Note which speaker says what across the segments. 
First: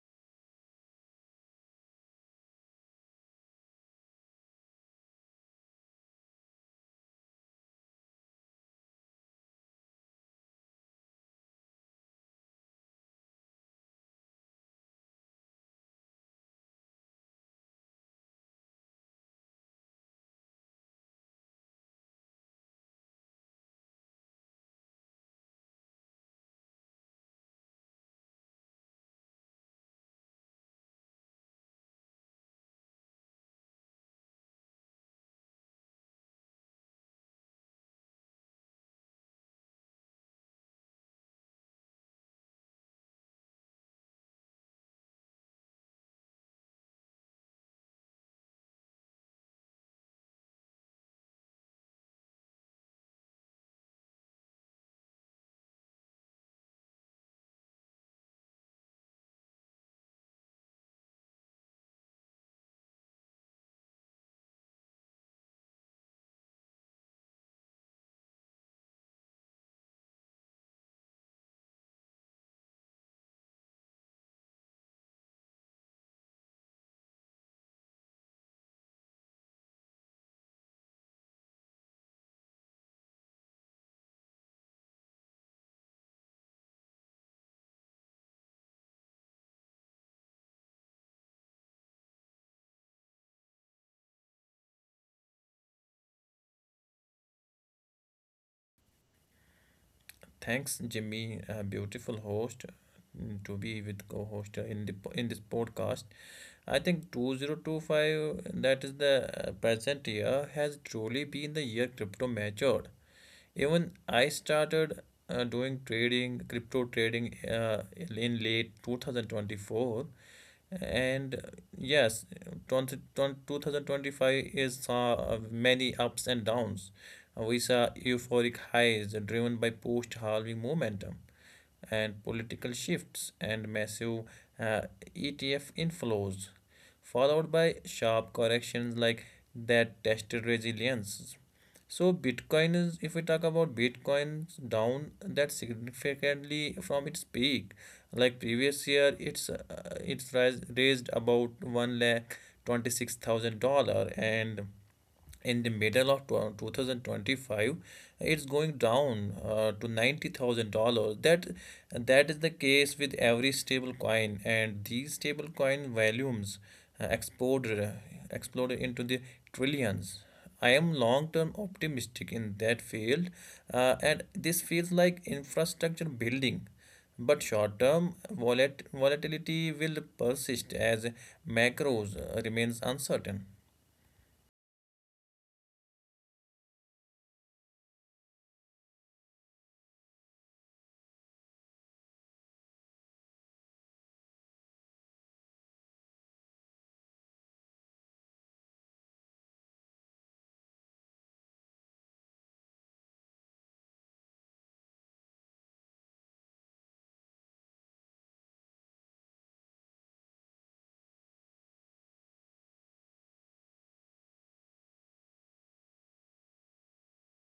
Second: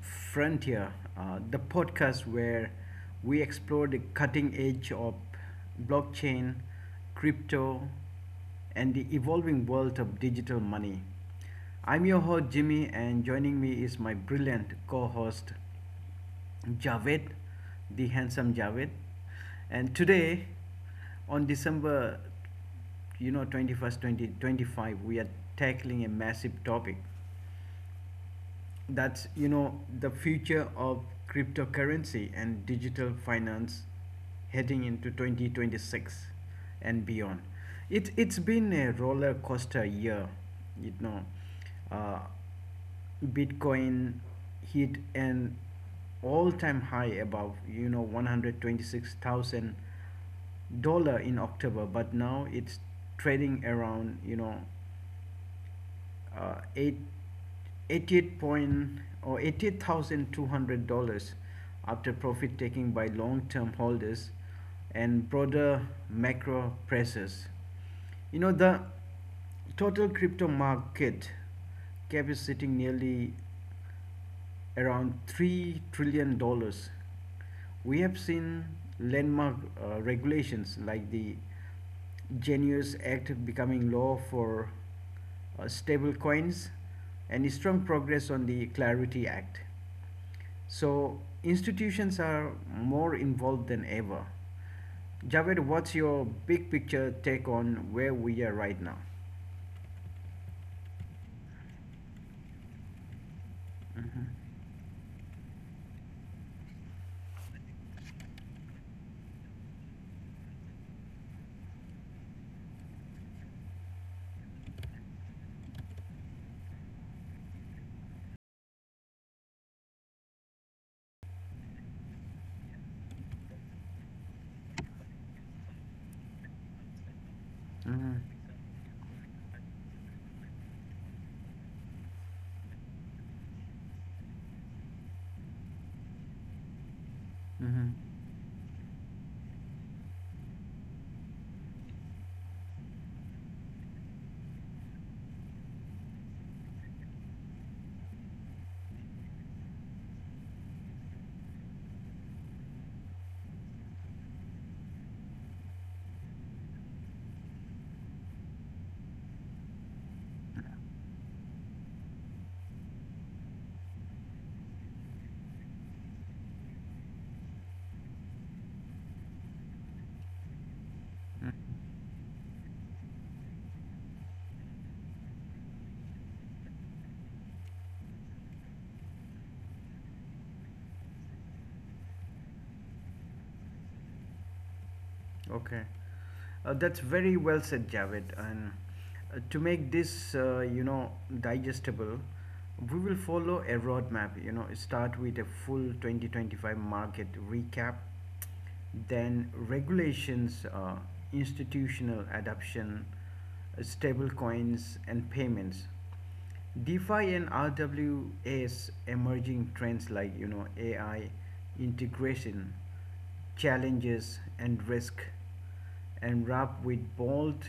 Speaker 1: Frontier, the podcast where we explore the cutting edge of blockchain, crypto, and the evolving world of digital money. I'm your host, Jimmy, and joining me is my brilliant co host. Javed, the handsome Javed. And today, on December 21st, 2025, we are tackling a massive topic that's the future of cryptocurrency and digital finance heading into 2026 and beyond. It's been a roller coaster year. you know uh, Bitcoin hit an all-time high above $126,000 in October, but now it's trading around eight, eighty-eight point or $88,200 after profit taking by long-term holders and broader macro pressures. The total crypto market cap is sitting nearly around $3 trillion dollars. We have seen landmark regulations like the Genius Act becoming law for stablecoins, and strong progress on the Clarity Act. So institutions are more involved than ever. Javed, what's your big picture take on where we are right now?
Speaker 2: Thanks, Jimmy, a beautiful host, to be with
Speaker 1: Hmm.
Speaker 2: co-host in the in this podcast. I think 2025, that is the present year, has truly been the year crypto matured. Even I started doing trading, crypto trading in late 2024. And yes, 2025 is many ups and downs. We saw
Speaker 1: Hmm.
Speaker 2: euphoric highs driven by post-halving momentum and political shifts and massive uh, ETF inflows, followed by sharp corrections like that tested resilience. So Bitcoin is, if we talk about Bitcoin's down that significantly from its peak, like previous year, it's raised about $126,000, and in the middle of 2025 it's going down to $90,000. That is the case with every stable coin, and these stable coin volumes uh, exploded exploded into the trillions. I am long term
Speaker 1: Hmm.
Speaker 2: optimistic in that field, and this feels like infrastructure building, but short term volatility will persist as macros remains uncertain.
Speaker 1: Okay, that's very well said, Javed. And to make this digestible, we will follow a roadmap. Start with a full 2025 market recap, then regulations, institutional adoption, stable coins, and payments. DeFi and RWA's emerging trends like AI integration, challenges and risk, and wrap with bold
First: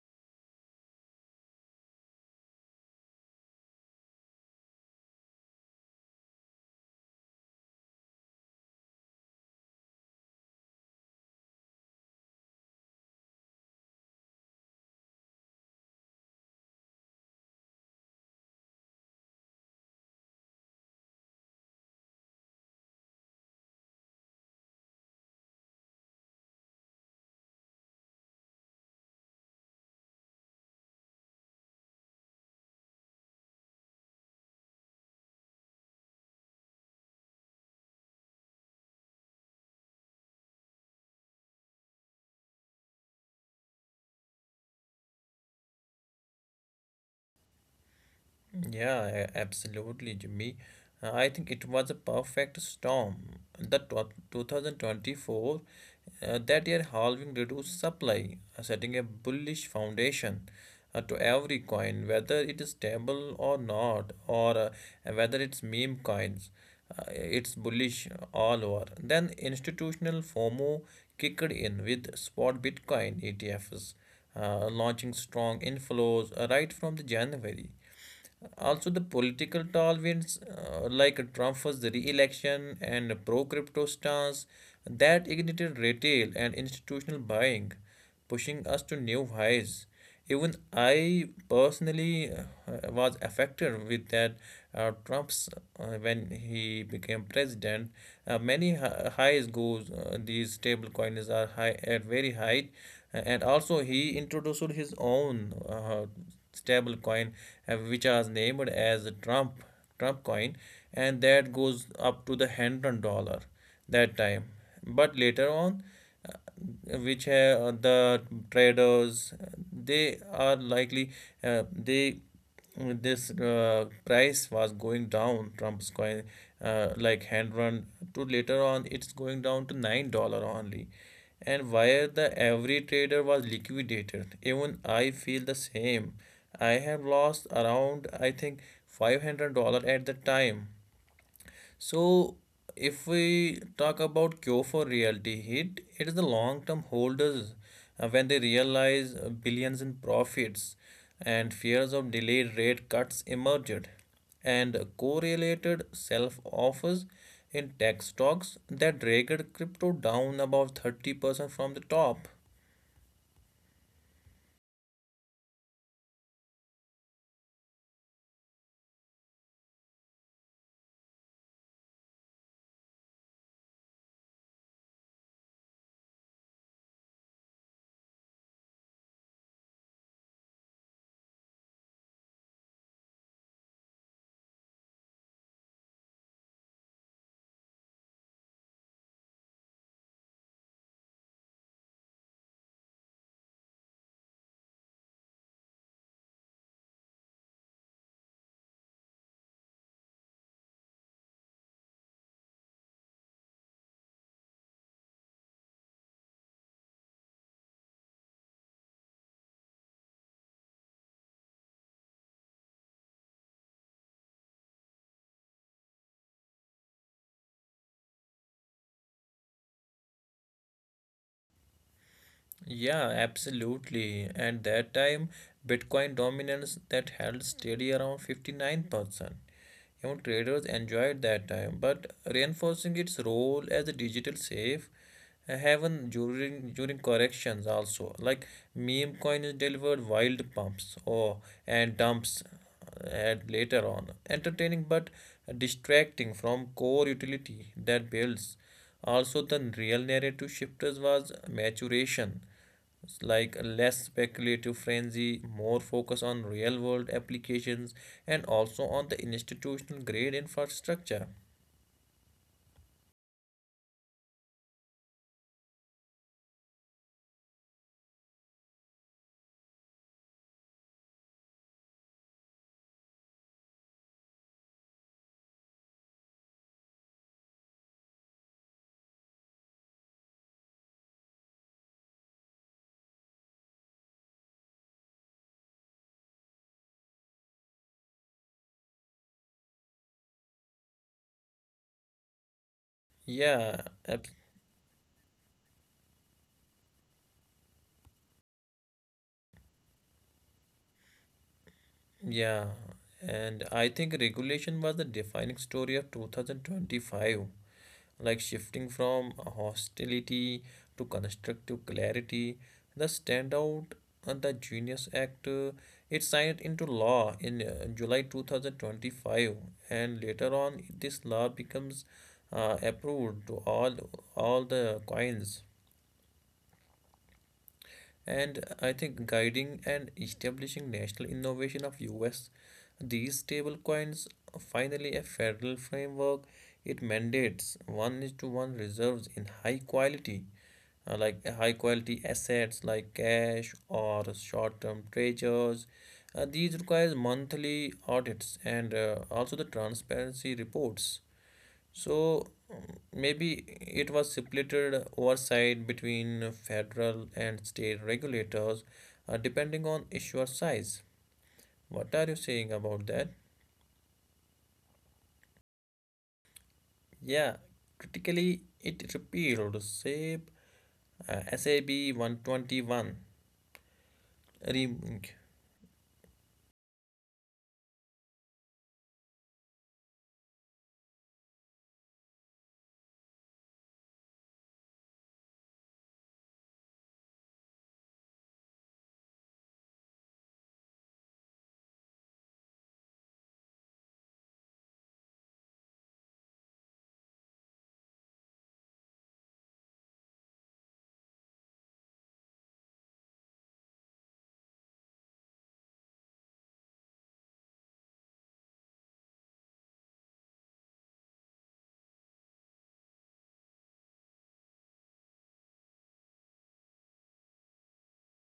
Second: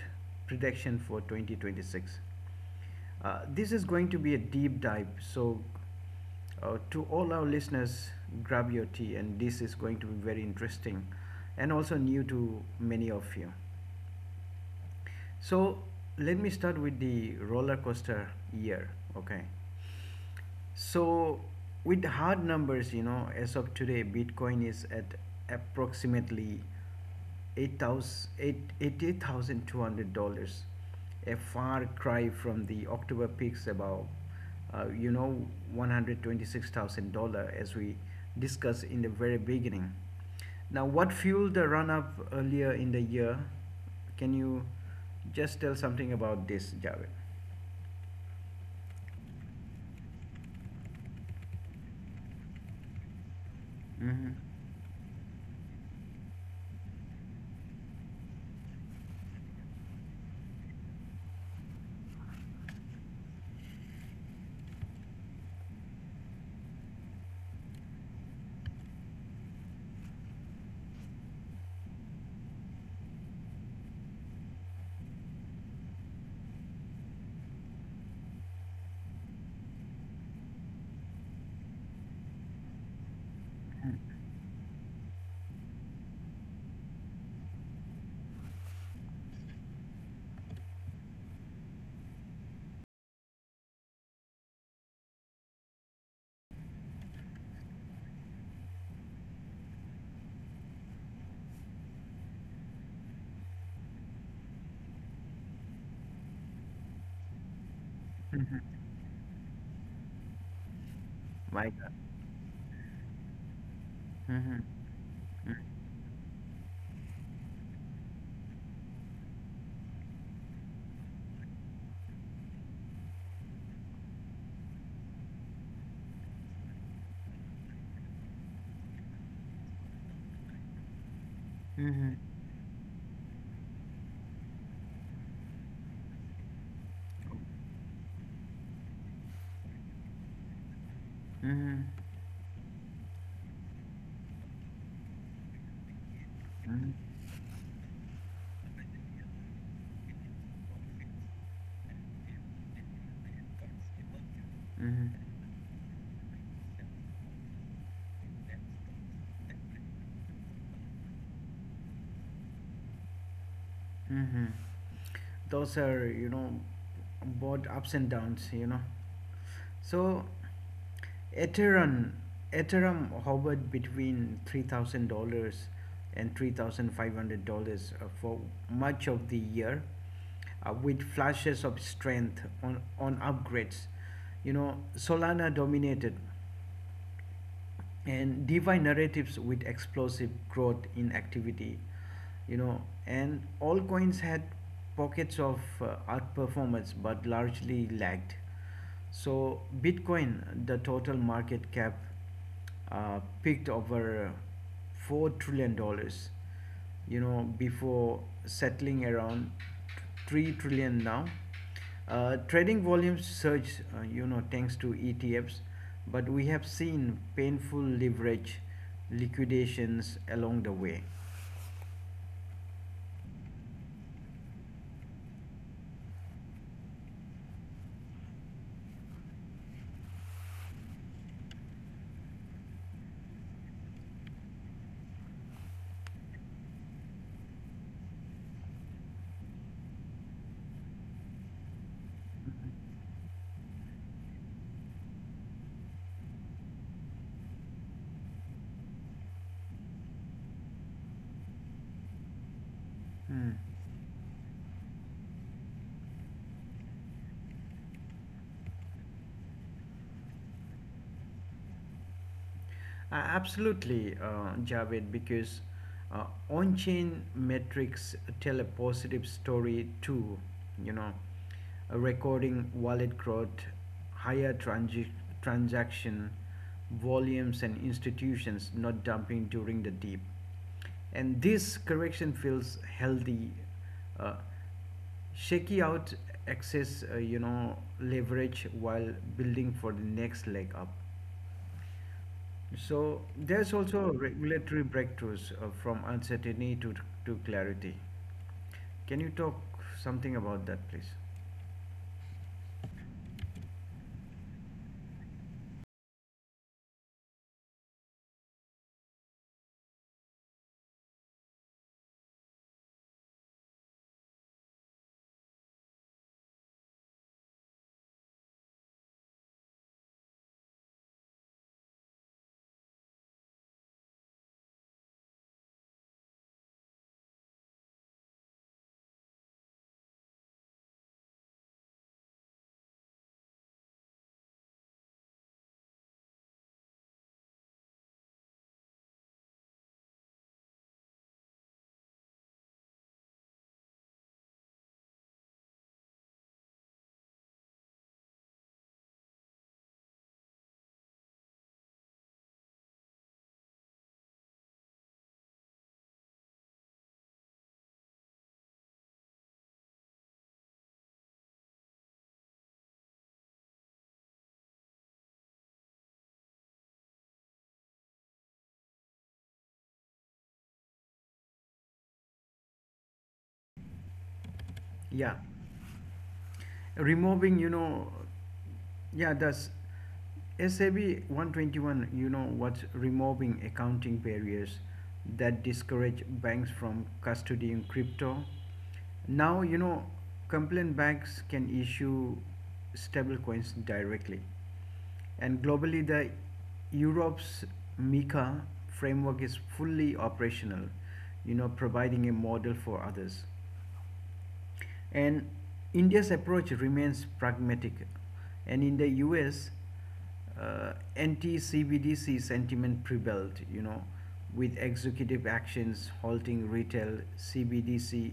Speaker 1: prediction for 2026. This is going to be a deep dive, so to all our listeners, grab your tea, and this is going to be very interesting, and also new to many of you. So let me start with the roller coaster year. Okay, so with hard numbers, as of today, Bitcoin is at approximately $88,200, a far cry from the October peaks, about uh, you know, $126,000 as we discussed in the very beginning. Now, what fueled the run up earlier in the year? Can you just tell something about this, Javed?
Speaker 2: Yeah, absolutely, Jimmy. I think it was a perfect storm. The
Speaker 1: Mm-hmm.
Speaker 2: 2024, that year halving reduced supply, setting a bullish foundation to every coin, whether it is stable or not, or whether it's meme coins. It's bullish all over. Then institutional FOMO kicked in with spot Bitcoin ETFs, launching strong inflows right from the January. Also, the political tolerance, like Trump's re-election and pro-crypto stance, that ignited retail and institutional buying, pushing us to new highs. Even I personally was affected with that Trump's, when he became president. Many highs goes, these stable coins are high at very high, and also he introduced his own. Stable coin, which was
Speaker 1: Mm-hmm.
Speaker 2: named as Trump coin, and that
Speaker 1: My
Speaker 2: goes
Speaker 1: God.
Speaker 2: up to the $100 that time.
Speaker 1: Mhm.
Speaker 2: But later
Speaker 1: Mm.
Speaker 2: on, uh, which have the traders, they are likely, they, this price was going down. Trump's coin, like hand run, to later on it's going down to $9 only, and where
Speaker 1: Mhm.
Speaker 2: the every trader was liquidated. Even I feel the same. I have lost around, I think, $500 at the time.
Speaker 1: Mhm.
Speaker 2: So, if we talk about cure for reality hit, it is the long-term
Speaker 1: Mhm.
Speaker 2: holders when they realize billions in profits and fears of delayed rate cuts emerged, and
Speaker 1: Mhm.
Speaker 2: correlated self-offers in tech stocks that dragged crypto down above 30% from the top.
Speaker 1: Mhm. Those are, both ups and downs, So Ethereum, Ethereum hovered between $3,000 and $3,500 for much of the year, with flashes of strength on upgrades. Solana dominated and divide narratives with explosive growth in activity, you know and all coins had pockets of outperformance but largely lagged. So Bitcoin, the total market cap peaked over 4 trillion dollars, before settling around 3 trillion now. Trading volumes surged, thanks to ETFs, but we have seen painful leverage liquidations along the way.
Speaker 2: Yeah, absolutely. At that time, Bitcoin dominance that held steady around 59%. Know, traders enjoyed that time, but reinforcing its role as a digital safe haven during corrections also. Like meme coins delivered wild pumps or and dumps, at later on, entertaining but distracting from core utility that builds. Also, the real narrative shifters was maturation. It's like
Speaker 1: Hmm.
Speaker 2: less speculative frenzy, more focus on real world applications, and also on the institutional grade infrastructure.
Speaker 1: Absolutely, Javed, because on chain metrics tell a positive story too. You know, a recording wallet growth, higher transaction volumes, and institutions not dumping during the dip. And this correction feels healthy. Uh, Shaky out excess leverage while building for the next leg up. So there's
Speaker 2: Yeah,
Speaker 1: also regulatory breakthroughs from uncertainty to clarity. Can you talk something about that, please?
Speaker 2: yeah. And I think regulation was the defining story of 2025, like shifting from hostility to constructive clarity. The standout, the Genius Act, it signed into law in July 2025, and later on, this law becomes approved to all the coins. And I think guiding and establishing national innovation of US, these stable coins finally a federal framework. It mandates one is to one reserves in high quality, like high quality assets like cash or short term treasures. These requires monthly audits, and also the transparency reports. So maybe it was splitted oversight between federal and state regulators, depending on issuer size. What are you saying about that? Yeah, critically, it repealed SAB 121.
Speaker 1: Yeah, removing, yeah, that's SAB 121, what's removing accounting barriers that discourage banks from custodying crypto. Now, complaint banks can issue stablecoins directly. And globally, the Europe's MiCA framework is fully operational, providing a model for others. And India's approach remains pragmatic. And in the US, anti-CBDC sentiment prevailed, with executive actions halting retail CBDC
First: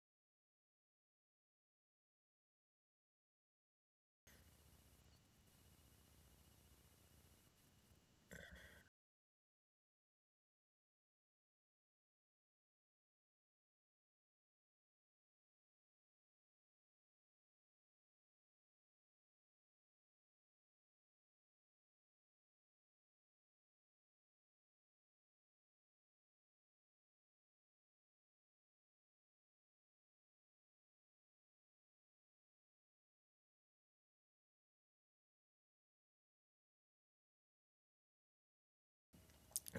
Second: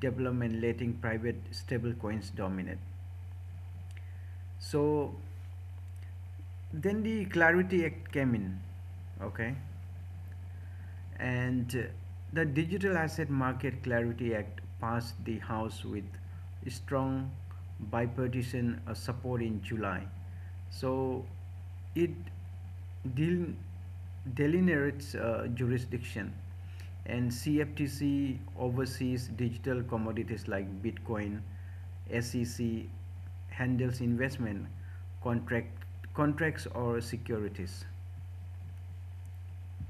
Speaker 1: development, letting private stablecoins dominate. So then the Clarity Act came in. Okay. And the Digital Asset Market Clarity Act passed the House with strong bipartisan support in July. So it del- delineates jurisdiction, and CFTC oversees digital commodities like Bitcoin, SEC handles investment contract contracts or securities.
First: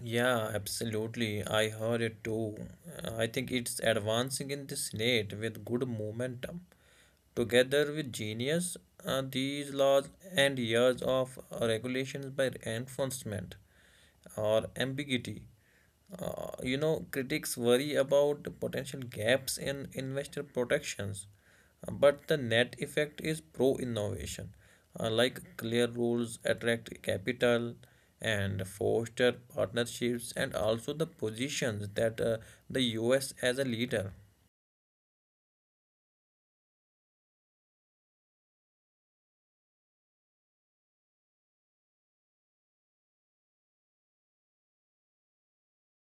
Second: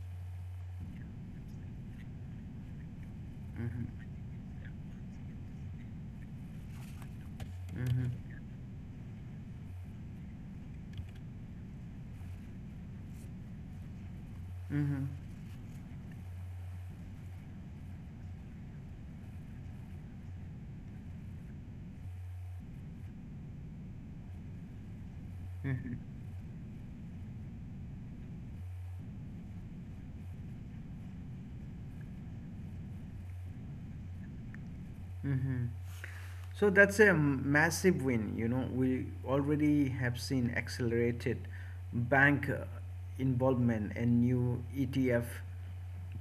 Speaker 2: Yeah, absolutely. I heard it too. I think it's
Speaker 1: Mhm.
Speaker 2: advancing in the Senate with good momentum. Together
Speaker 1: Mhm.
Speaker 2: with genius, these laws and years of regulations by enforcement or
Speaker 1: Mm-hmm.
Speaker 2: ambiguity. Critics worry about potential gaps in investor protections, but the net effect is pro innovation. Like clear
Speaker 1: Mm-hmm.
Speaker 2: rules attract capital and foster partnerships, and also the positions that the US as a leader.
Speaker 1: Mm-hmm. So that's a massive win. We already have seen accelerated bank involvement and new ETF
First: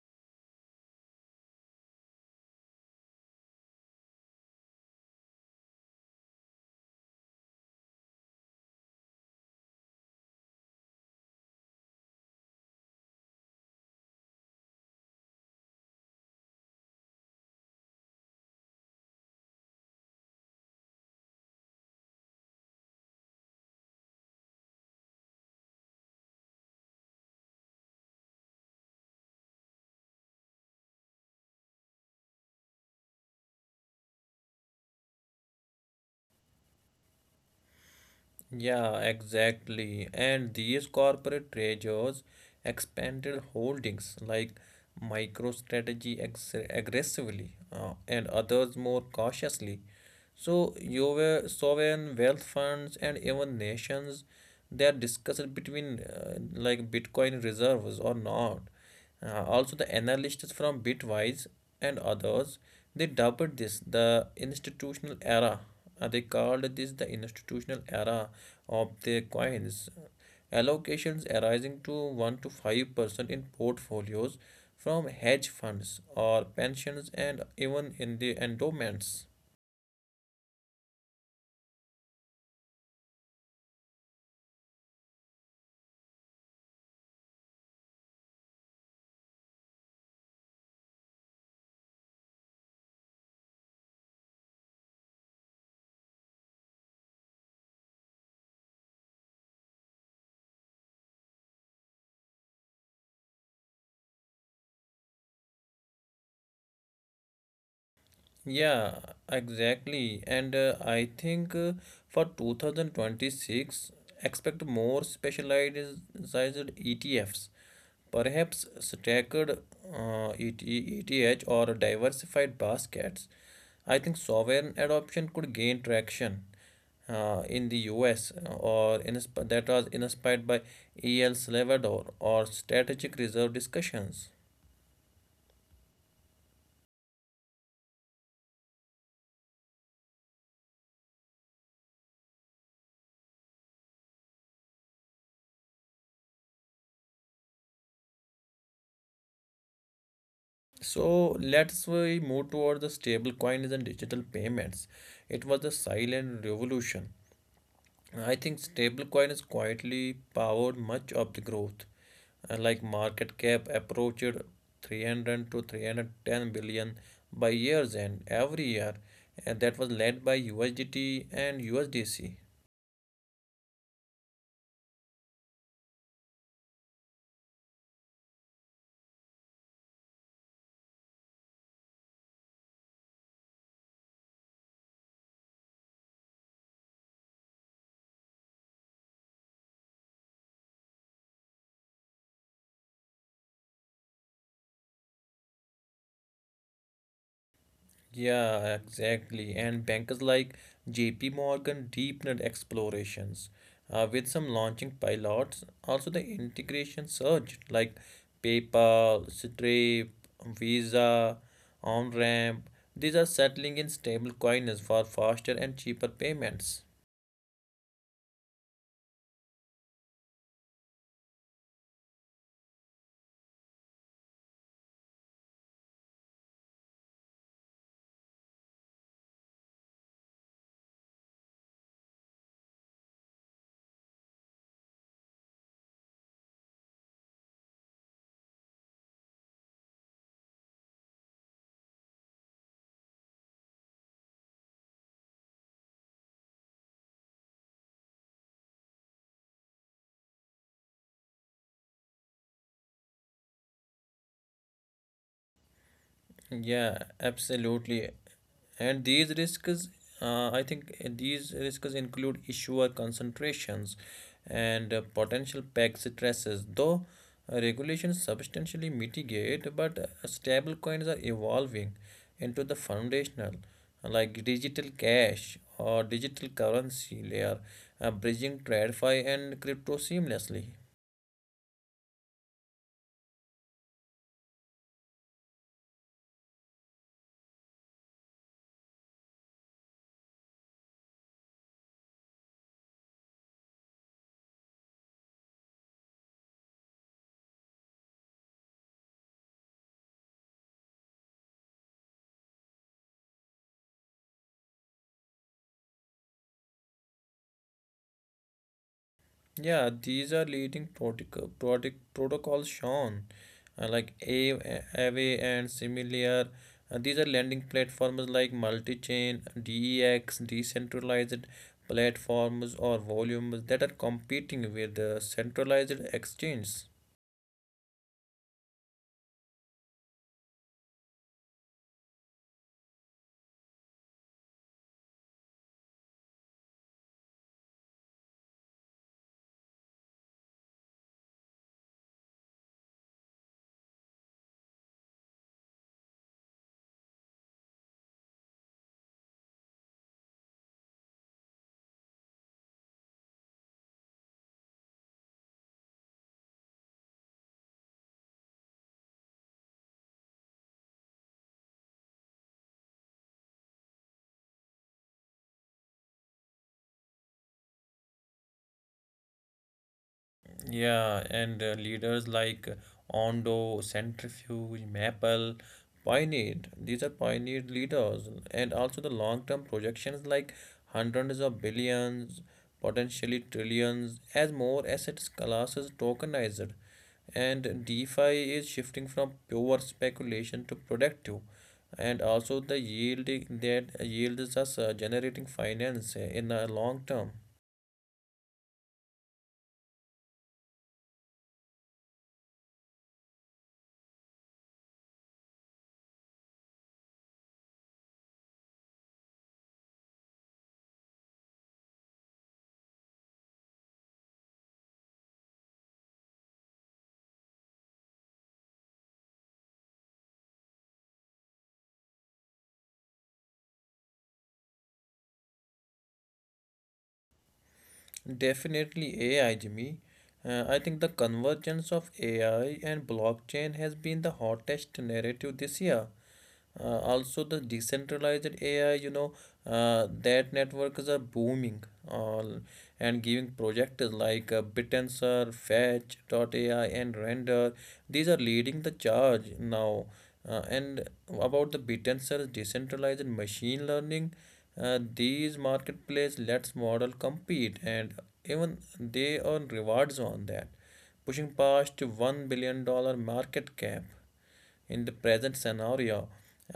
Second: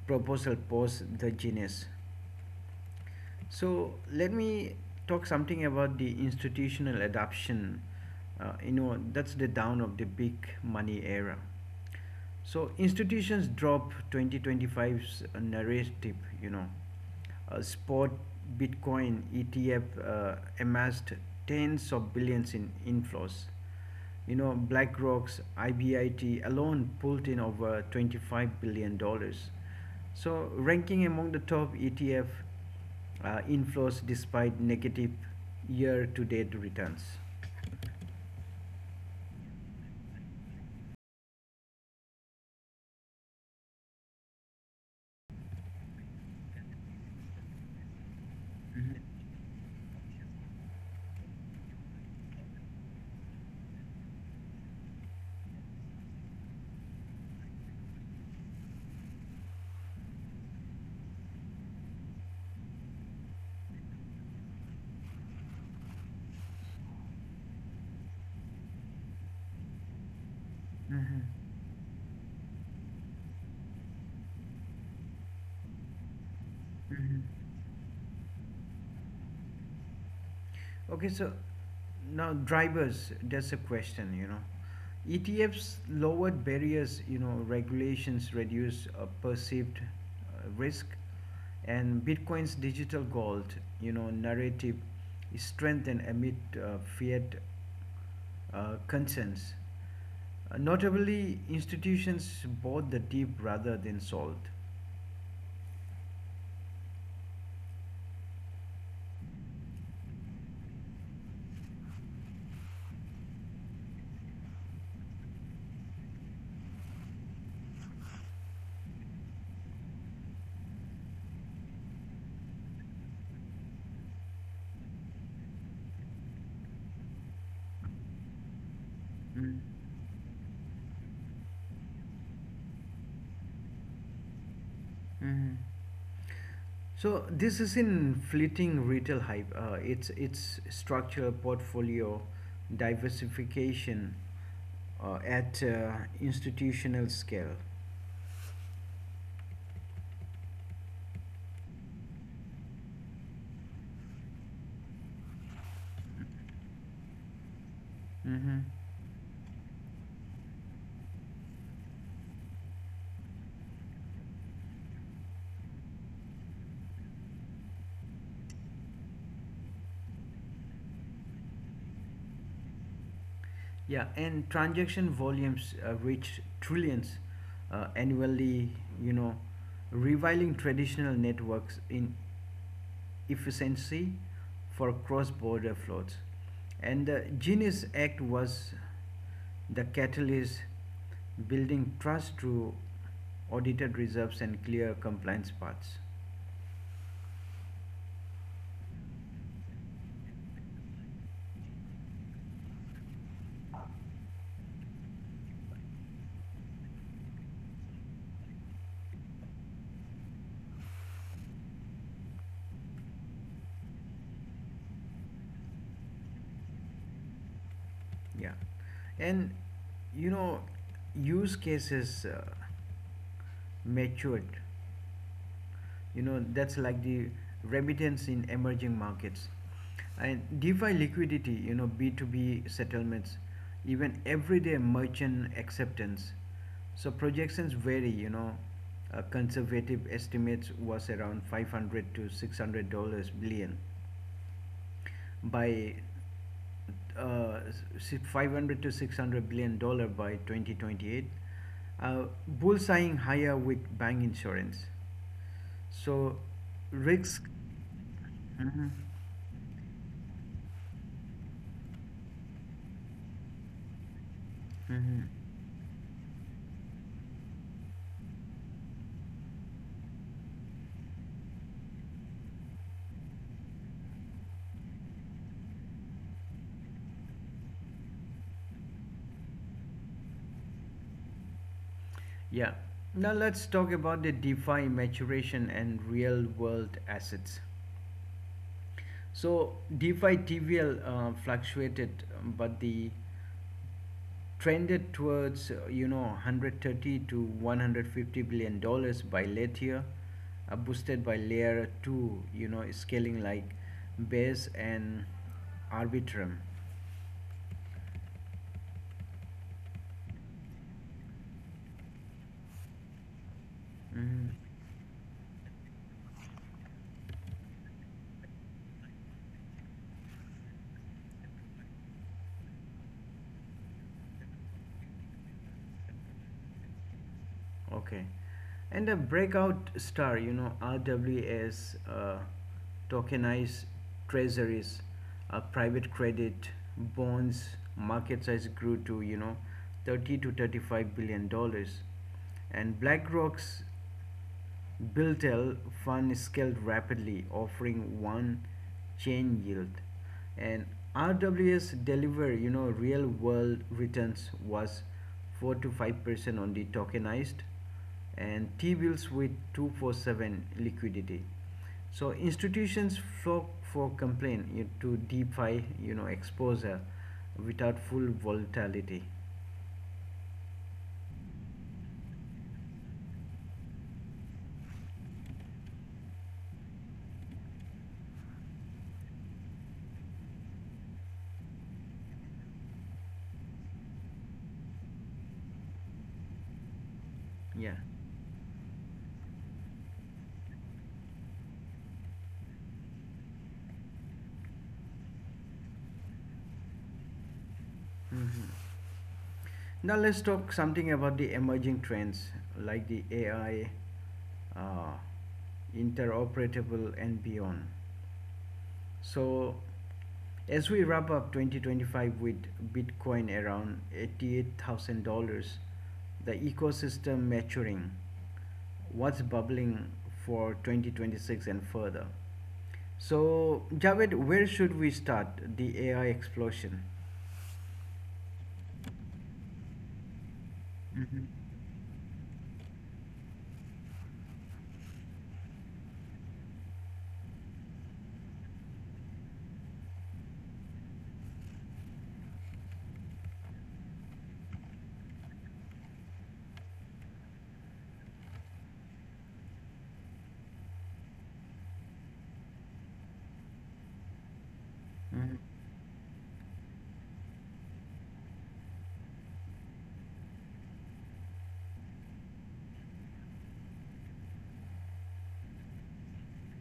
Speaker 1: proposal post the Genius. So let me talk something about the institutional adoption. That's the down of the big money era. So institutions drop 2025's narrative, spot Bitcoin ETF amassed tens of billions in inflows. BlackRock's IBIT alone pulled in over 25 billion dollars, so ranking among the top ETF inflows despite negative year-to-date returns.
Speaker 2: Yeah, exactly. And these corporate treasures expanded holdings like MicroStrategy aggressively, and others more cautiously. So, you were sovereign wealth funds, and even nations, they are discussed between, like Bitcoin reserves or not. Also, the analysts from Bitwise and others, they dubbed this the institutional era. They called this the institutional era of the coins.
Speaker 1: Mm-hmm.
Speaker 2: Allocations arising to 1 to 5% in portfolios from hedge funds or pensions,
Speaker 1: Mm-hmm.
Speaker 2: and even in the endowments.
Speaker 1: Okay, so now drivers, that's a question, ETFs lowered barriers, regulations reduce perceived risk, and Bitcoin's digital gold, narrative is strengthened amid fiat concerns. Notably, institutions bought the dip rather than sold.
Speaker 2: Yeah, exactly. And I think, for 2026, expect more specialized ETFs. Perhaps staggered, uh, ETH or diversified baskets. I think sovereign adoption could gain traction in the US, or in
Speaker 1: Mm.
Speaker 2: that was inspired by El Salvador or strategic reserve discussions.
Speaker 1: Mm-hmm. So this isn't fleeting retail hype. It's structural portfolio diversification at institutional scale.
Speaker 2: So let's we move toward the stablecoins and digital payments. It was the silent revolution. I
Speaker 1: Mm-hmm.
Speaker 2: think stablecoin is quietly powered much of the growth. Like market cap approached 300 to 310 billion by year's end every year, and that was led by USDT and USDC.
Speaker 1: Yeah, and transaction volumes reach trillions annually, you know, reviling traditional networks in efficiency for cross border flows. And the Genius Act was the catalyst, building trust through audited reserves and clear compliance paths.
Speaker 2: Yeah, exactly. And bankers like JP Morgan deepened explorations with some launching pilots. Also, the integration surged like PayPal, Stripe, Visa, OnRamp. These are settling in stable coins for faster and cheaper payments.
Speaker 1: Yeah. And you know, use cases matured, that's like the remittance in emerging markets and defi liquidity, B2B settlements, even everyday merchant acceptance. So projections vary, conservative estimates was around 500 to 600 dollars billion by uh, 500 to 600 billion dollar by 2028, uh, bullseyeing higher with bank insurance. So
Speaker 2: Yeah,
Speaker 1: risk.
Speaker 2: absolutely.
Speaker 1: Mhm.
Speaker 2: And these risks, include issuer concentrations, and
Speaker 1: Mhm.
Speaker 2: potential peg stresses, though regulations substantially mitigate, but stablecoins are evolving into the foundational, like digital cash or digital currency layer, bridging TradFi and crypto seamlessly.
Speaker 1: Yeah. Now let's talk about the DeFi maturation and real world assets. So DeFi TVL fluctuated, but the trended towards 130 to 150 billion dollars by late year, boosted by layer two, scaling like Base and Arbitrum.
Speaker 2: Yeah, these are leading protocols shown, like
Speaker 1: Mhm.
Speaker 2: Aave and similar. These are lending platforms like multi-chain, DEX, decentralized platforms or volumes that are competing with the centralized exchange.
Speaker 1: Okay. And the breakout star, RWS, tokenized treasuries, private credit, bonds, market size grew to, 30 to 35 billion dollars. And BlackRock's Built-L Fun scaled rapidly, offering one chain yield. And RWS deliver, real-world returns was 4 to 5% on the tokenized and T-bills with 24/7 liquidity. So institutions flock for complaint to DeFi, exposure without full volatility.
Speaker 2: Yeah, and leaders like Ondo, Centrifuge, Maple pioneered. These are pioneered leaders, and also the long-term projections like hundreds of billions, potentially trillions, as more asset classes tokenized, and
Speaker 1: Yeah.
Speaker 2: DeFi is shifting from pure speculation to productive, and also the yielding that yields us, generating finance in the long term.
Speaker 1: Now let's talk something about the emerging trends like the AI, uh, interoperable, and beyond. So, as we wrap up 2025 with Bitcoin around $88,000, the ecosystem maturing, what's bubbling for 2026 and further? So, Javed, where should we start the AI explosion?
Speaker 2: Definitely AI, Jimmy. I think the
Speaker 1: Mhm.
Speaker 2: convergence of AI and blockchain has been the hottest narrative this year. Also, the decentralized AI, that networks are booming all and giving projects like Bittensor, AI, and Render. These are leading the charge now. And about the Bittensor decentralized machine learning,
Speaker 1: Mhm.
Speaker 2: these marketplace lets model compete and even they earn rewards on that, pushing past $1 billion dollar market cap in the present scenario.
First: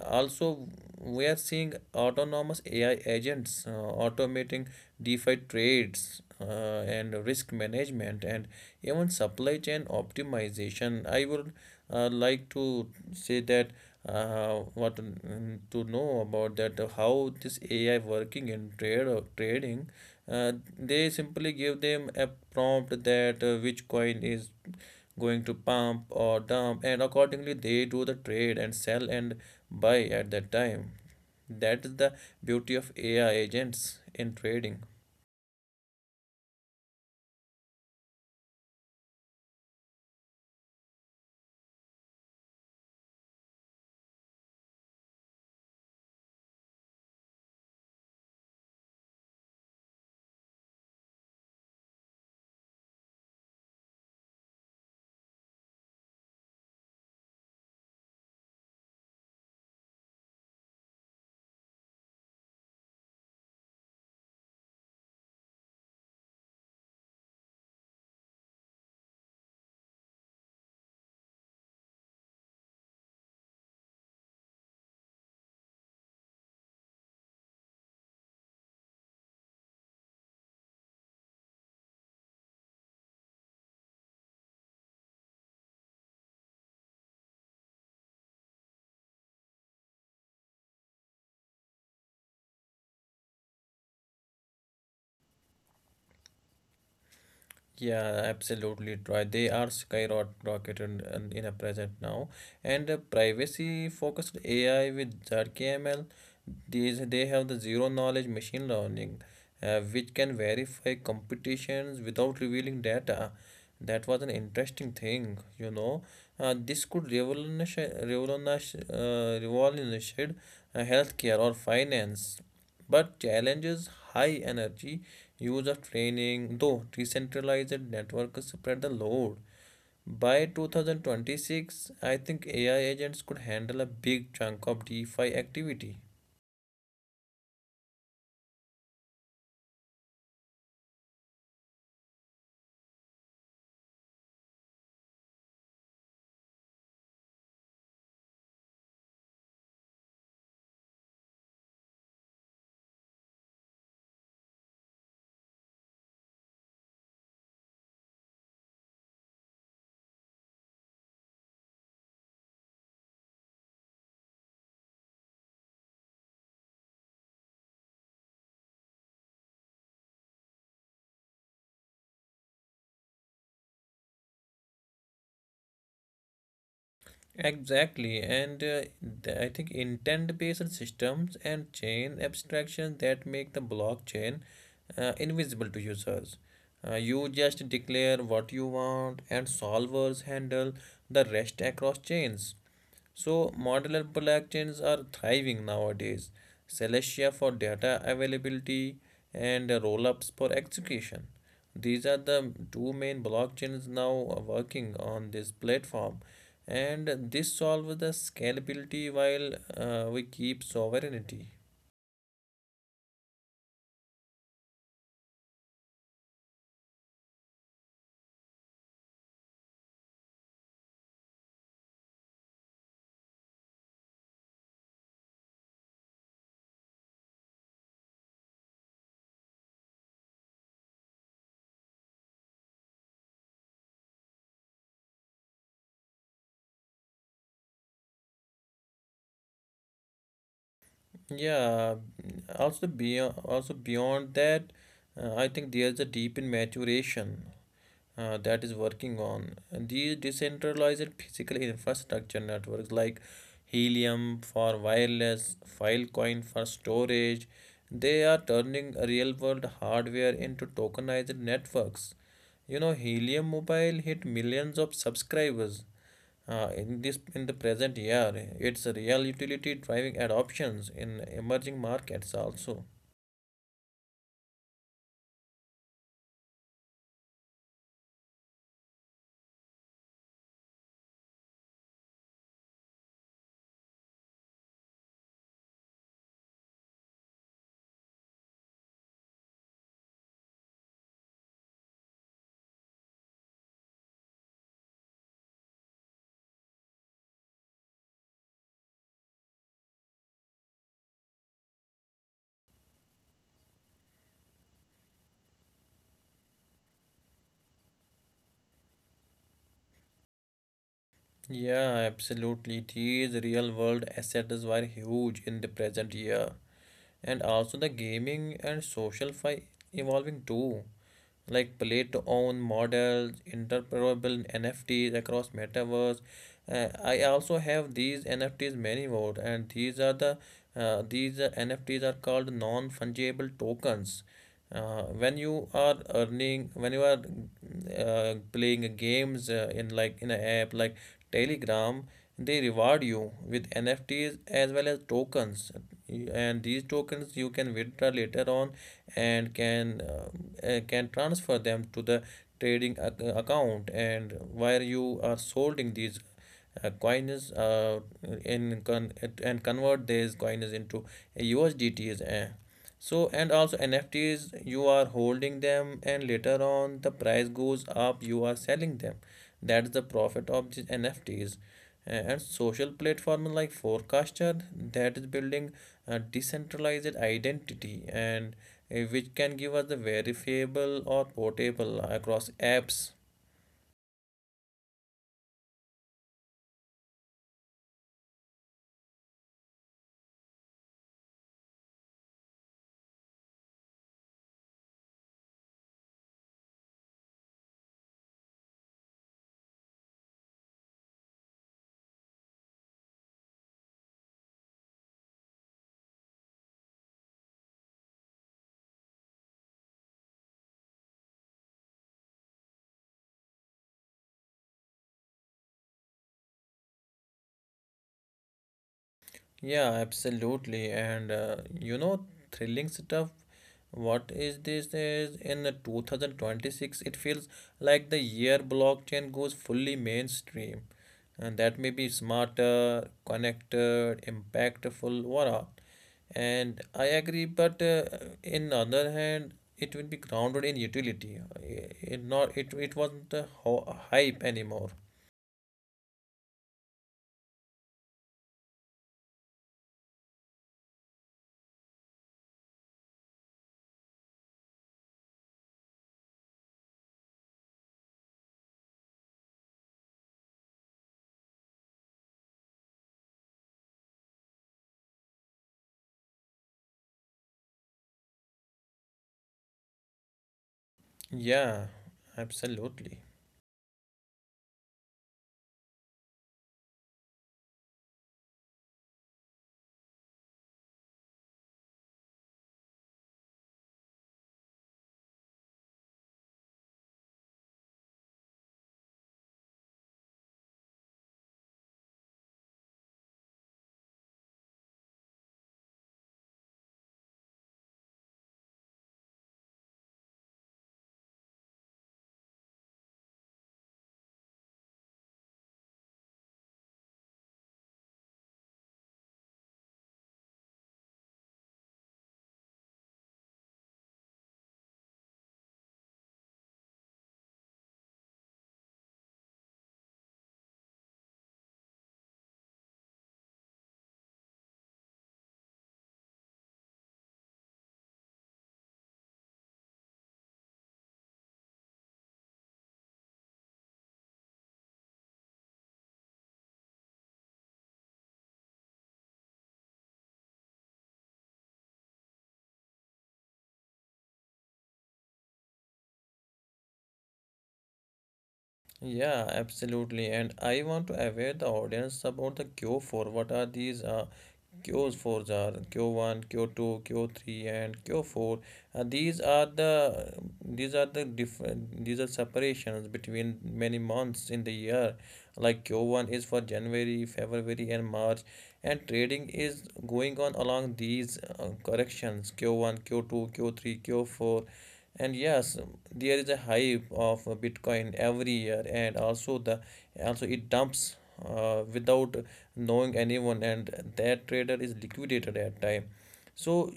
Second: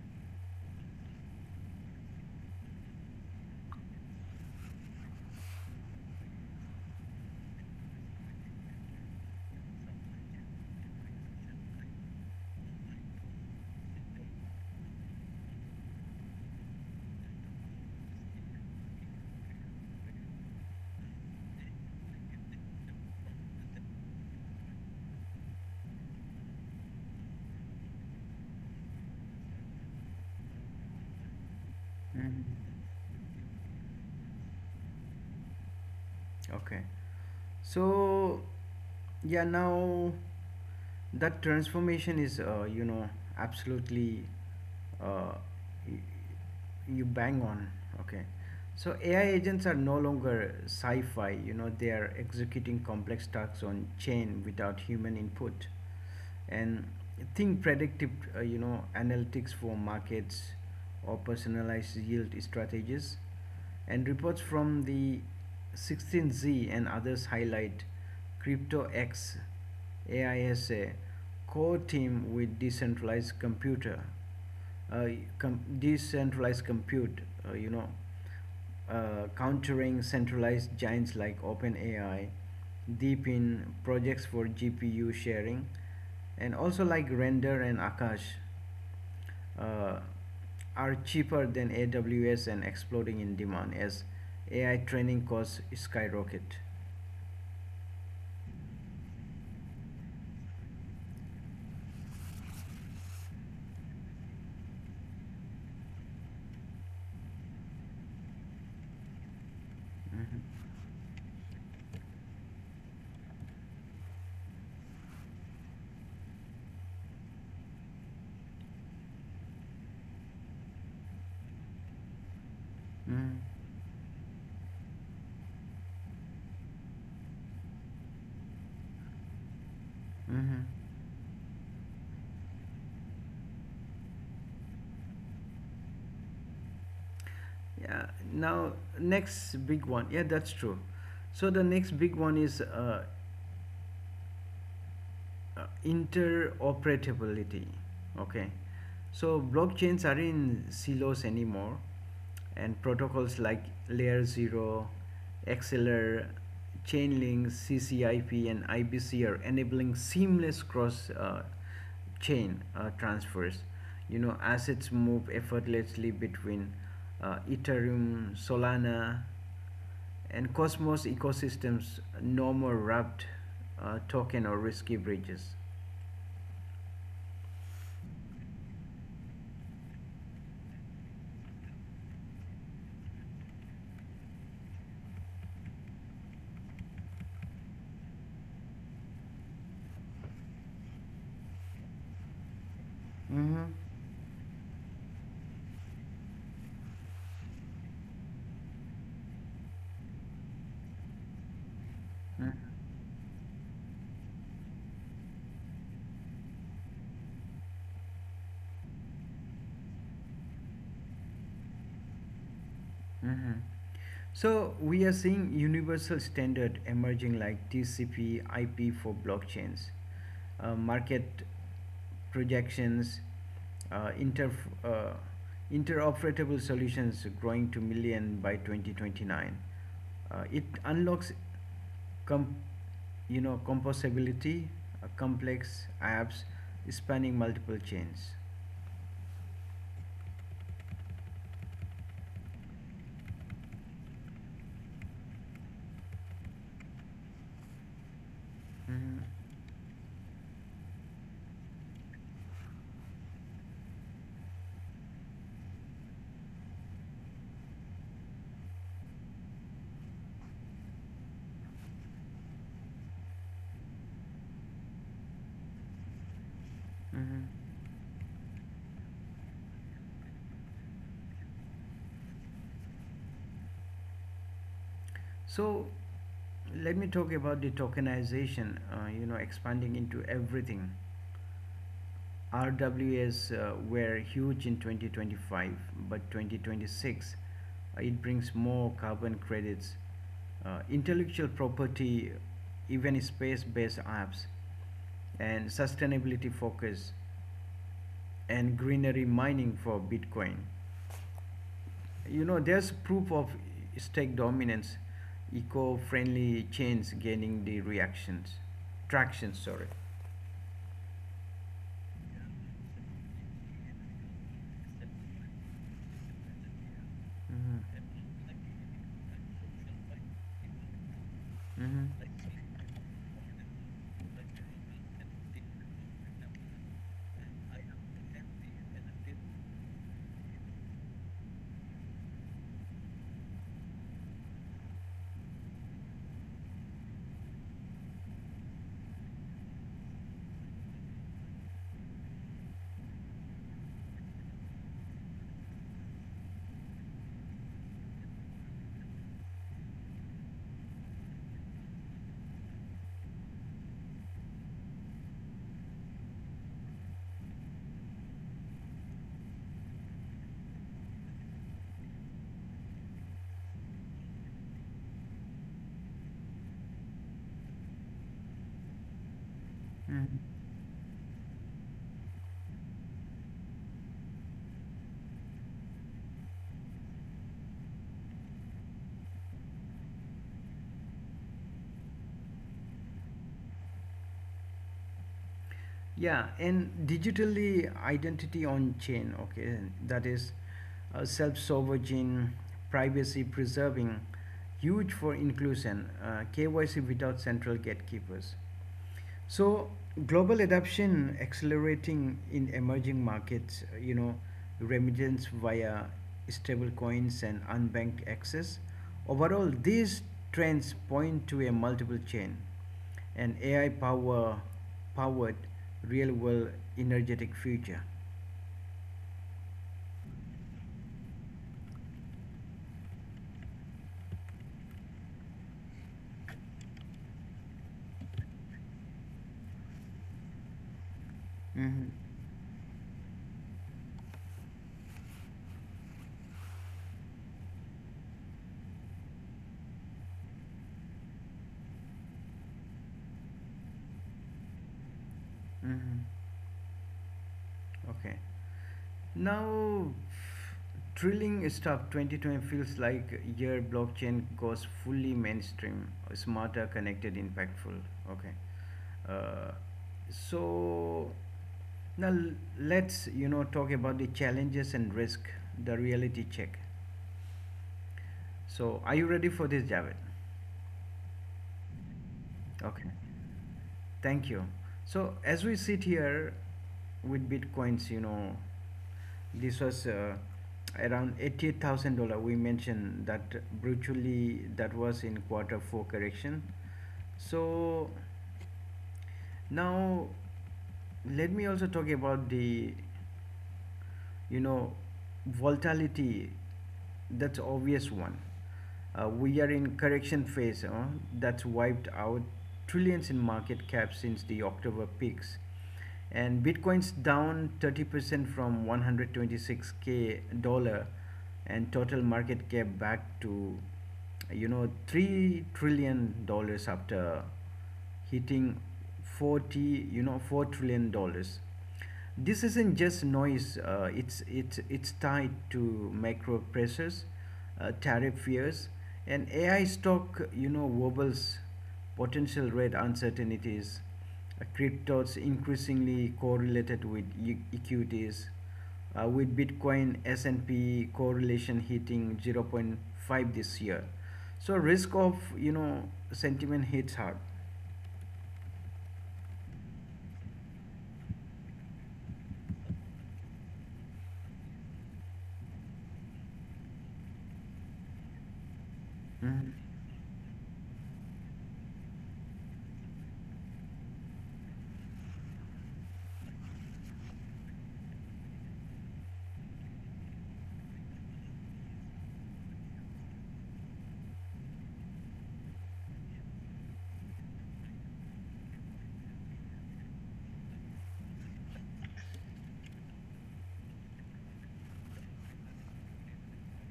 Speaker 2: Also, we are seeing autonomous AI agents automating DeFi trades, and risk management, and even supply chain optimization. I would, like to say that, what, to know about that, how this AI working in trade or trading. They simply give them a prompt that, which coin is going to pump or dump, and accordingly they do the trade and sell and buy at that time. That is the
Speaker 1: Mhm.
Speaker 2: beauty of AI agents in trading.
Speaker 1: Okay. So, yeah, now that transformation is, absolutely uh, y- you bang on. Okay. So AI agents are no longer sci fi, they are executing complex tasks on chain without human input, and think predictive analytics for markets or personalized yield strategies, and reports from the a16z and others highlight CryptoX AISA core team with decentralized computer, uh, decentralized compute, uh, you know countering centralized giants like OpenAI, DeepIn, projects for GPU sharing, and also like Render and Akash, uh, are cheaper than AWS and exploding in demand as AI training costs skyrocket.
Speaker 2: Yeah, absolutely right. They are skyrocketed in a present now, and privacy-focused AI with ZKML, these they have the zero-knowledge machine learning, which can
Speaker 1: Mhm.
Speaker 2: verify competitions without revealing data. That was an interesting thing. This could revolutionize, revolutionize, revolutionize healthcare or finance, but
Speaker 1: Mhm.
Speaker 2: challenges high energy use of training, though decentralized networks spread the load. By
Speaker 1: Mhm.
Speaker 2: 2026, I think AI agents could handle a big chunk of DeFi activity.
Speaker 1: Yeah. Now, next big one. Yeah, that's true. So the next big one is interoperability. Okay. So blockchains are in silos anymore, and protocols like layer 0, xlr, chainlink, ccip and ibc are enabling seamless cross chain transfers. Assets move effortlessly between ethereum, solana and Cosmos ecosystems, no more wrapped token or risky bridges.
Speaker 2: Exactly, and I think intent based systems and chain abstractions that make the blockchain invisible to users. You just declare what you want, and solvers handle the rest across chains. So,
Speaker 1: Mm-hmm.
Speaker 2: modular blockchains are thriving nowadays. Celestia for data availability and Rollups for execution. These are the two
Speaker 1: Mm-hmm.
Speaker 2: main blockchains now working on this platform, and this solves the scalability while we keep sovereignty.
Speaker 1: Hmm. So we are seeing universal standard emerging like TCP IP for blockchains, market projections, uh, inter, uh, interoperable solutions growing to million by 2029. It unlocks com- composability, complex apps spanning multiple chains.
Speaker 2: Yeah, also beyond that, I think there's a deep in maturation. That is working
Speaker 1: Mhm.
Speaker 2: on these decentralized physical infrastructure networks like Helium for wireless, Filecoin for storage. They are turning real world hardware into tokenized networks. You know, Helium Mobile hit millions of subscribers in the
Speaker 1: Mhm.
Speaker 2: present year. It's a real utility driving adoptions in emerging markets also.
Speaker 1: So let me talk about the tokenization, expanding into everything. RWAs were huge in 2025, but 2026 it brings more carbon credits, intellectual property, even space based apps, and sustainability focus, and greenery mining for Bitcoin. There's proof of stake dominance, eco-friendly chains gaining the reactions, traction, sorry.
Speaker 2: Yeah, absolutely. These real world assets were huge in the present year. And also the
Speaker 1: Mm-hmm.
Speaker 2: gaming and social fi evolving too. Like play to own
Speaker 1: Mm-hmm.
Speaker 2: models, interoperable NFTs across metaverse, I also have these NFTs many more, and these are these NFTs are called non-fungible tokens. When you are earning, when you are playing games in like in an app like Telegram, they reward you with NFTs as well as tokens, and these tokens you can withdraw later on and can transfer them to the trading account and where you are holding these coins in con- and convert these coins into USDTs. Eh. So and also NFTs you are holding them and later on the price goes up you are selling them. That's the
Speaker 1: Mm.
Speaker 2: profit of these NFTs. And social platform like Forecaster that is building a decentralized identity and which can give us the verifiable or portable across apps.
Speaker 1: Yeah, and digitally identity on chain, okay, that is self-sovereign, privacy preserving, huge for inclusion, KYC without central gatekeepers. So global adoption accelerating in emerging markets, remittance via stable coins and unbanked access. Overall, these trends point to a multiple chain, an AI powered real world energetic future.
Speaker 2: Yeah, absolutely. And thrilling stuff. What is this? Is in the 2026, it feels like the year blockchain goes fully mainstream. And that may be
Speaker 1: Mm-hmm.
Speaker 2: smarter, connected, impactful, what all. And I agree, but in other hand, it will be grounded in utility. It not it, it wasn't a hype anymore.
Speaker 1: Mm-hmm. Okay. Now, drilling stuff, 2020 feels like year blockchain goes fully mainstream, smarter, connected, impactful. Okay. Uh, so now let's talk about the challenges and risk, the reality check. So are you ready for this, Javed?
Speaker 2: Yeah, absolutely.
Speaker 1: Okay. Thank you. So as we sit here with bitcoins, this was around $88,000. We mentioned that brutally that was in Q4 correction. So now let me also talk about the you know volatility, that's obvious one. We are in correction phase, huh? That's wiped out trillions in market cap since the October peaks, and bitcoin's down 30% from 126K dollar, and total market cap back to, 3 trillion dollars after hitting 40 you know 4 trillion dollars. This isn't just noise. It's tied to macro pressures, tariff fears and ai stock, wobbles, potential rate uncertainties. Cryptos increasingly correlated with equities, with bitcoin s&p correlation hitting zero point 0.5 this year. So risk of, sentiment hits hard.
Speaker 2: Yeah, absolutely. And I want to aware the audience about the Q4. What are these Qs for? Are Q1, Q2, Q3, and Q4. Uh, these are
Speaker 1: Mm-hmm.
Speaker 2: the these are the different these are separations between many months in the year. Like Q1 is for January, February, and March, and trading is going on along these corrections Q1 Q2 Q3 Q4. And yes, there is a hype of bitcoin every year, and also the also it dumps without knowing anyone, and that trader is liquidated at time. So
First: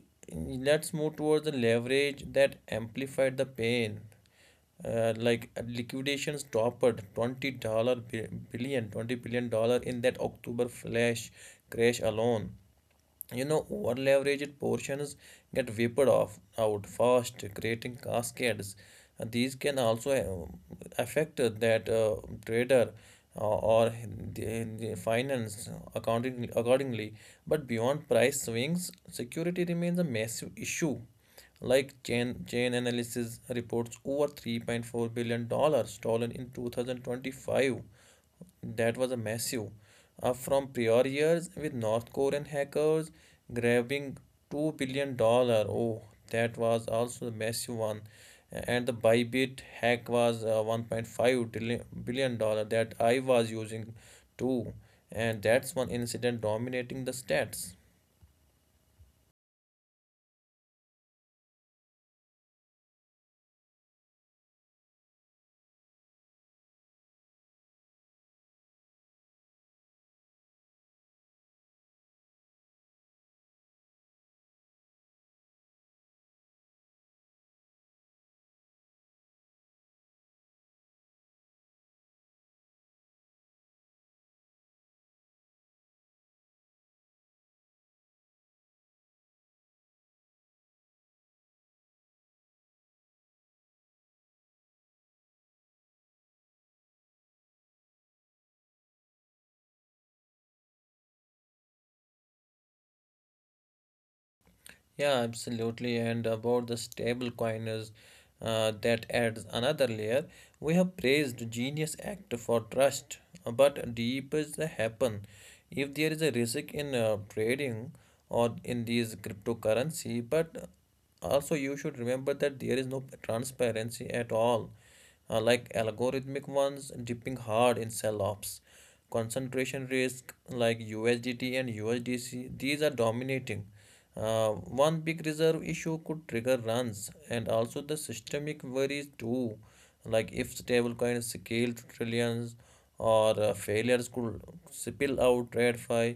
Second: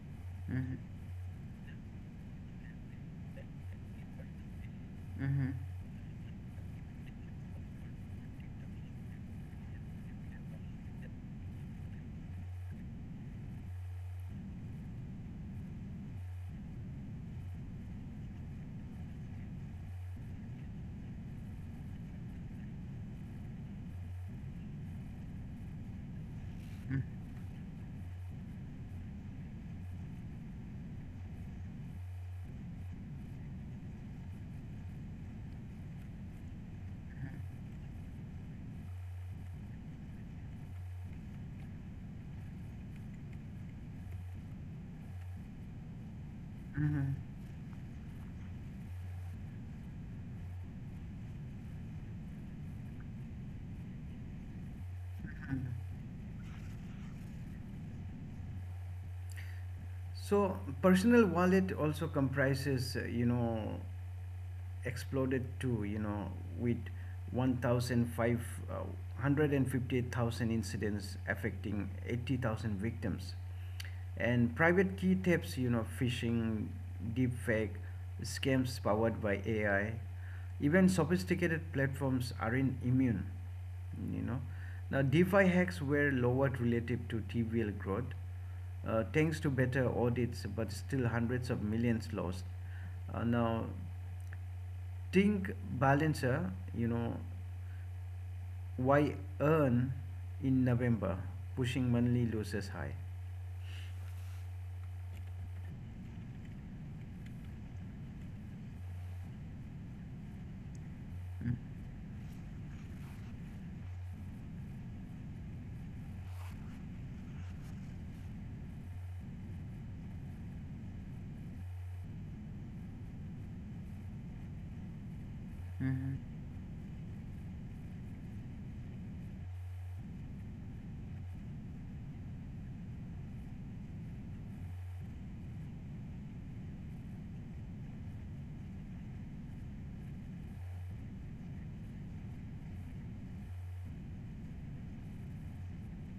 Speaker 1: Mm-hmm.
Speaker 2: let's move towards the leverage that amplified the pain,
Speaker 1: Mm-hmm.
Speaker 2: liquidations topped 20 dollar $20 billion in that october flash crash alone. You know, over-leveraged portions get whipped off out fast creating cascades. These can also affect that trader or the, the finance accounting
Speaker 1: Mm-hmm.
Speaker 2: accordingly. But beyond price swings, security remains a massive issue. Like chain analysis reports over 3.4 $ billion stolen in 2025. That was a massive up from prior years, with North Korean hackers grabbing $2 billion. Oh, that was
Speaker 1: Mm-hmm.
Speaker 2: also a massive one. And the Bybit hack was 1.5 $ billion that I was using too. And that's one incident dominating the stats.
Speaker 1: So personal wallet also comprises, exploded to, with one thousand five hundred and fifty-eight thousand incidents affecting 80,000 victims. And private key tips, phishing, deepfake, scams powered by AI, even sophisticated platforms aren't immune, you know. Now, DeFi hacks were lowered relative to TVL growth, thanks to better audits, but still hundreds of millions lost. Now, think balancer, why earn in November, pushing monthly losses high?
Speaker 2: Yeah, absolutely. And about the stable coiners, that adds another layer. We have praised Genius Act for trust, but deep is the happen. If there is a risk in trading or in these cryptocurrency, but also you should remember that there is no transparency at all, like
Speaker 1: Mm-hmm.
Speaker 2: algorithmic ones dipping hard in sell offs. Concentration risk like USDT and USDC, these are dominating. Uh, One big reserve issue could trigger runs, and also the systemic worries too, like if stablecoins scale to trillions or failures could spill out TradFi,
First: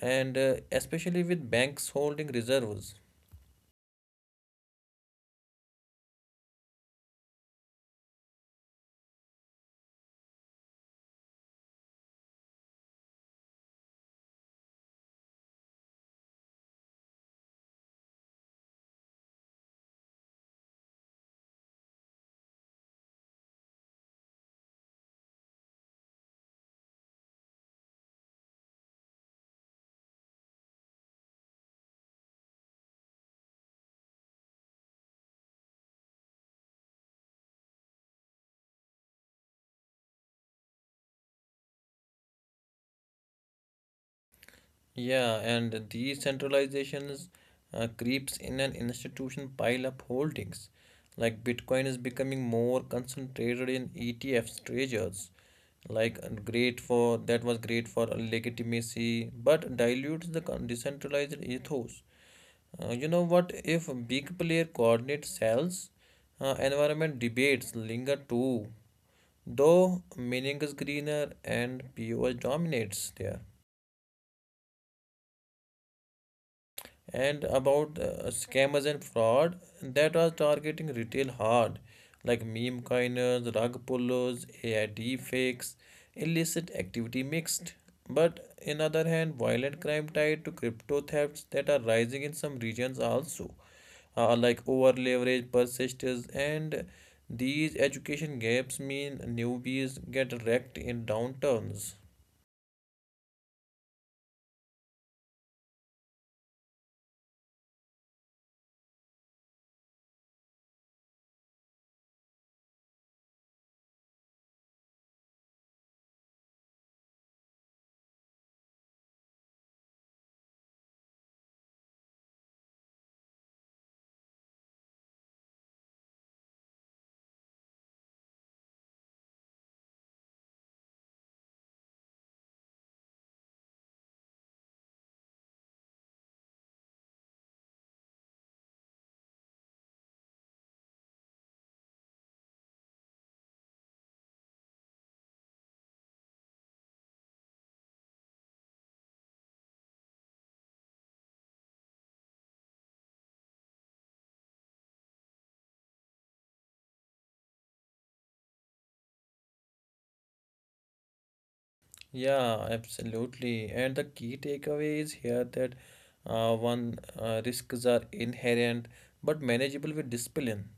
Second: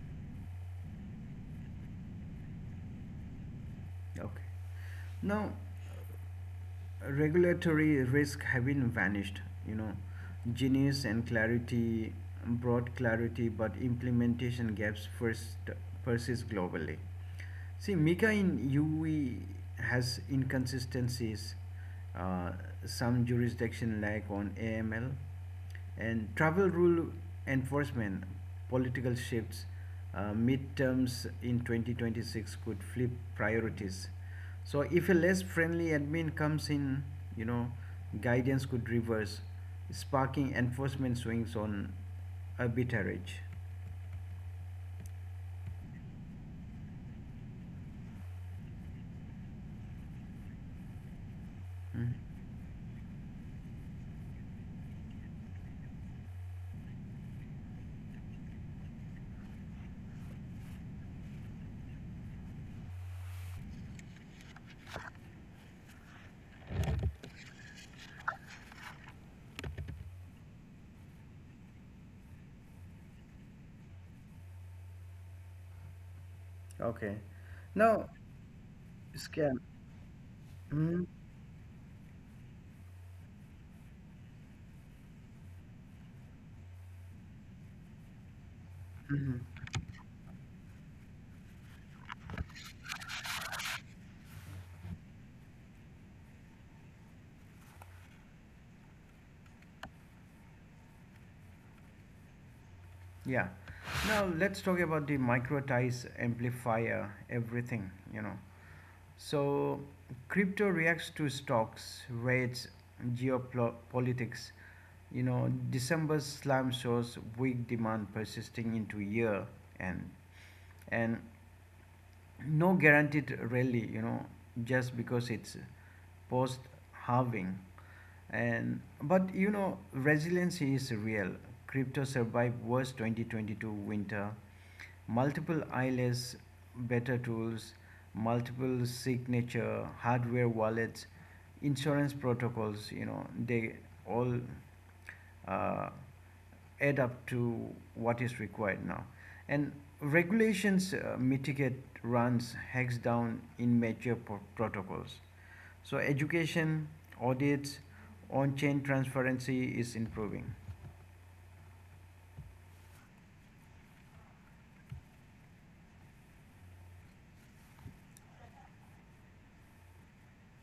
Speaker 2: and especially with banks holding reserves.
Speaker 1: Okay. Now, regulatory risk haven't vanished. you know Genius and clarity brought clarity but implementation gaps first persist globally. See mica in ue has inconsistencies, uh, some jurisdiction lag on aml and travel rule enforcement, political shifts, midterms in 2026 could flip priorities. So if a less friendly admin comes in, you know, guidance could reverse, sparking enforcement swings on arbitrage.
Speaker 2: Yeah, and decentralizations creeps in and institution pile up holdings. Like Bitcoin is
Speaker 1: Mhm.
Speaker 2: becoming more concentrated in ETFs, treasures. Like great for that was great for legitimacy, but dilutes the decentralized ethos. You know what? If big player coordinate cells, environment debates linger too. Though meaning is greener and POS dominates there.
Speaker 1: Okay.
Speaker 2: And about
Speaker 1: Now,
Speaker 2: scammers and fraud
Speaker 1: scam.
Speaker 2: that was targeting
Speaker 1: Mhm.
Speaker 2: retail hard, like meme coiners, rug pullers, AI deepfakes, illicit activity mixed. But in other hand,
Speaker 1: Mhm.
Speaker 2: violent crime tied to crypto thefts that are rising in some regions also, like over leverage persistence and these education gaps mean newbies get wrecked in downturns.
Speaker 1: Yeah. Now let's talk about the microtize amplifier. Everything, So crypto reacts to stocks, rates, geopolitics. December's slump shows weak demand persisting into year end, and no guaranteed rally, just because it's post halving. And but resiliency is real. Crypto survived worst 2022 winter, multiple ILS, better tools, multiple signature hardware wallets, insurance protocols, they all uh, add up to what is required now. And regulations mitigate runs hex down in protocols. So education, audits, on-chain transparency is improving.
Speaker 2: Yeah, absolutely. And the key takeaway is here that one risks are inherent but manageable with discipline.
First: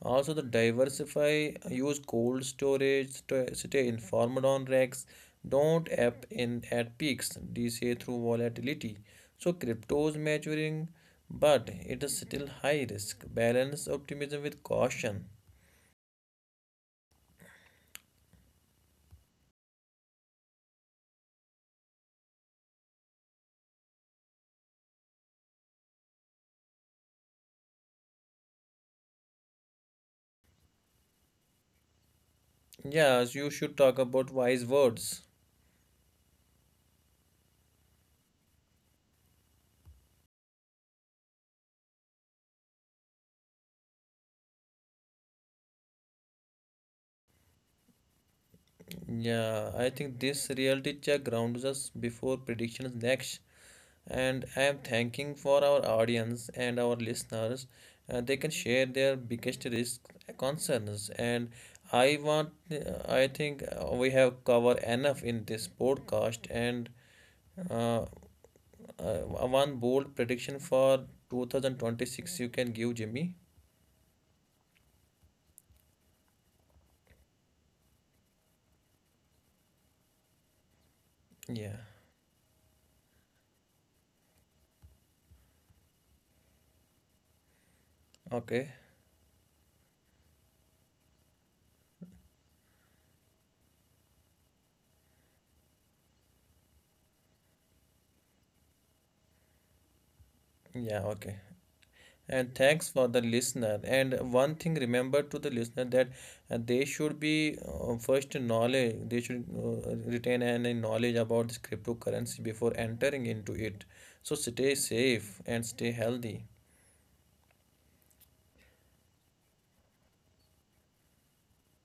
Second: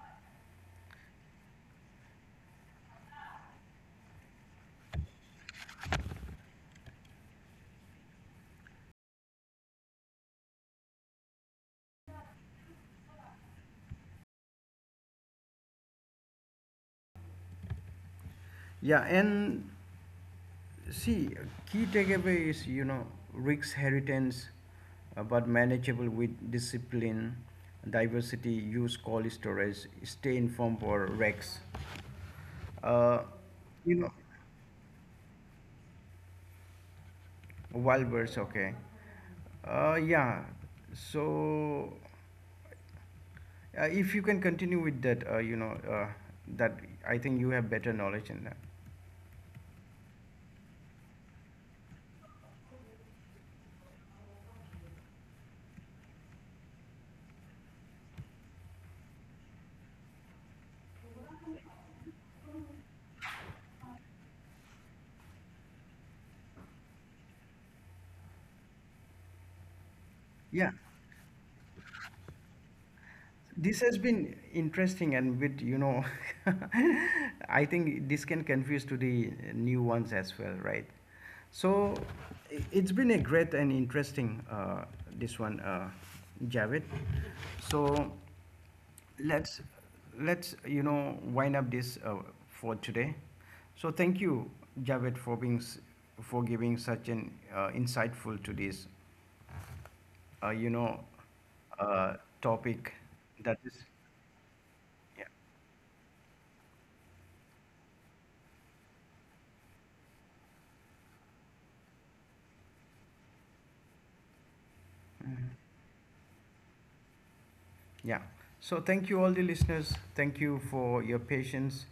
Speaker 2: Also, the diversify, use cold storage, stay informed on racks, don't app in at peaks, DCA through volatility. So, crypto's maturing, but it is still high risk. Balance optimism with caution.
Speaker 1: Yeah, and see, key takeaway is, risk heritage, but manageable with discipline, diversity, use call storage, stay informed for Rex. Uh,
Speaker 2: Yes, you should
Speaker 1: you know,
Speaker 2: talk about wise words.
Speaker 1: Wild birds, okay. Yeah. So if you can continue with that, that I think you have better knowledge in that.
Speaker 2: Yeah, I think this reality check grounds us before predictions next. And I am thanking for our audience and our listeners. They can share their biggest risk concerns. And I want, I think we have covered enough in this podcast. And uh, uh, one bold prediction
Speaker 1: Yeah.
Speaker 2: for 2026 you can give, Jimmy.
Speaker 1: This has been interesting, and with, I think this can confuse to the new ones as well, right?
Speaker 2: Yeah,
Speaker 1: So it's been a great and interesting this one, Javed. So
Speaker 2: okay.
Speaker 1: let's let's wind up this, for today. So thank you, Javed, for being for giving such an insightful to this, uh, you know,
Speaker 2: Yeah, okay.
Speaker 1: uh,
Speaker 2: And
Speaker 1: topic
Speaker 2: thanks for the
Speaker 1: that is.
Speaker 2: listener. And one thing
Speaker 1: Yeah.
Speaker 2: remember to the listener that they should be first knowledge. They should retain any knowledge about this cryptocurrency before entering into it. So stay safe and stay healthy.
Speaker 1: Yeah. So thank you all the listeners. Thank you for your patience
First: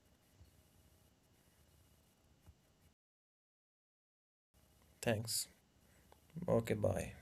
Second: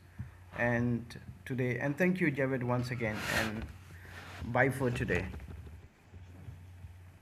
Speaker 1: and today, and thank you Javed once again, and bye for today.
Speaker 2: Thanks. Okay, bye.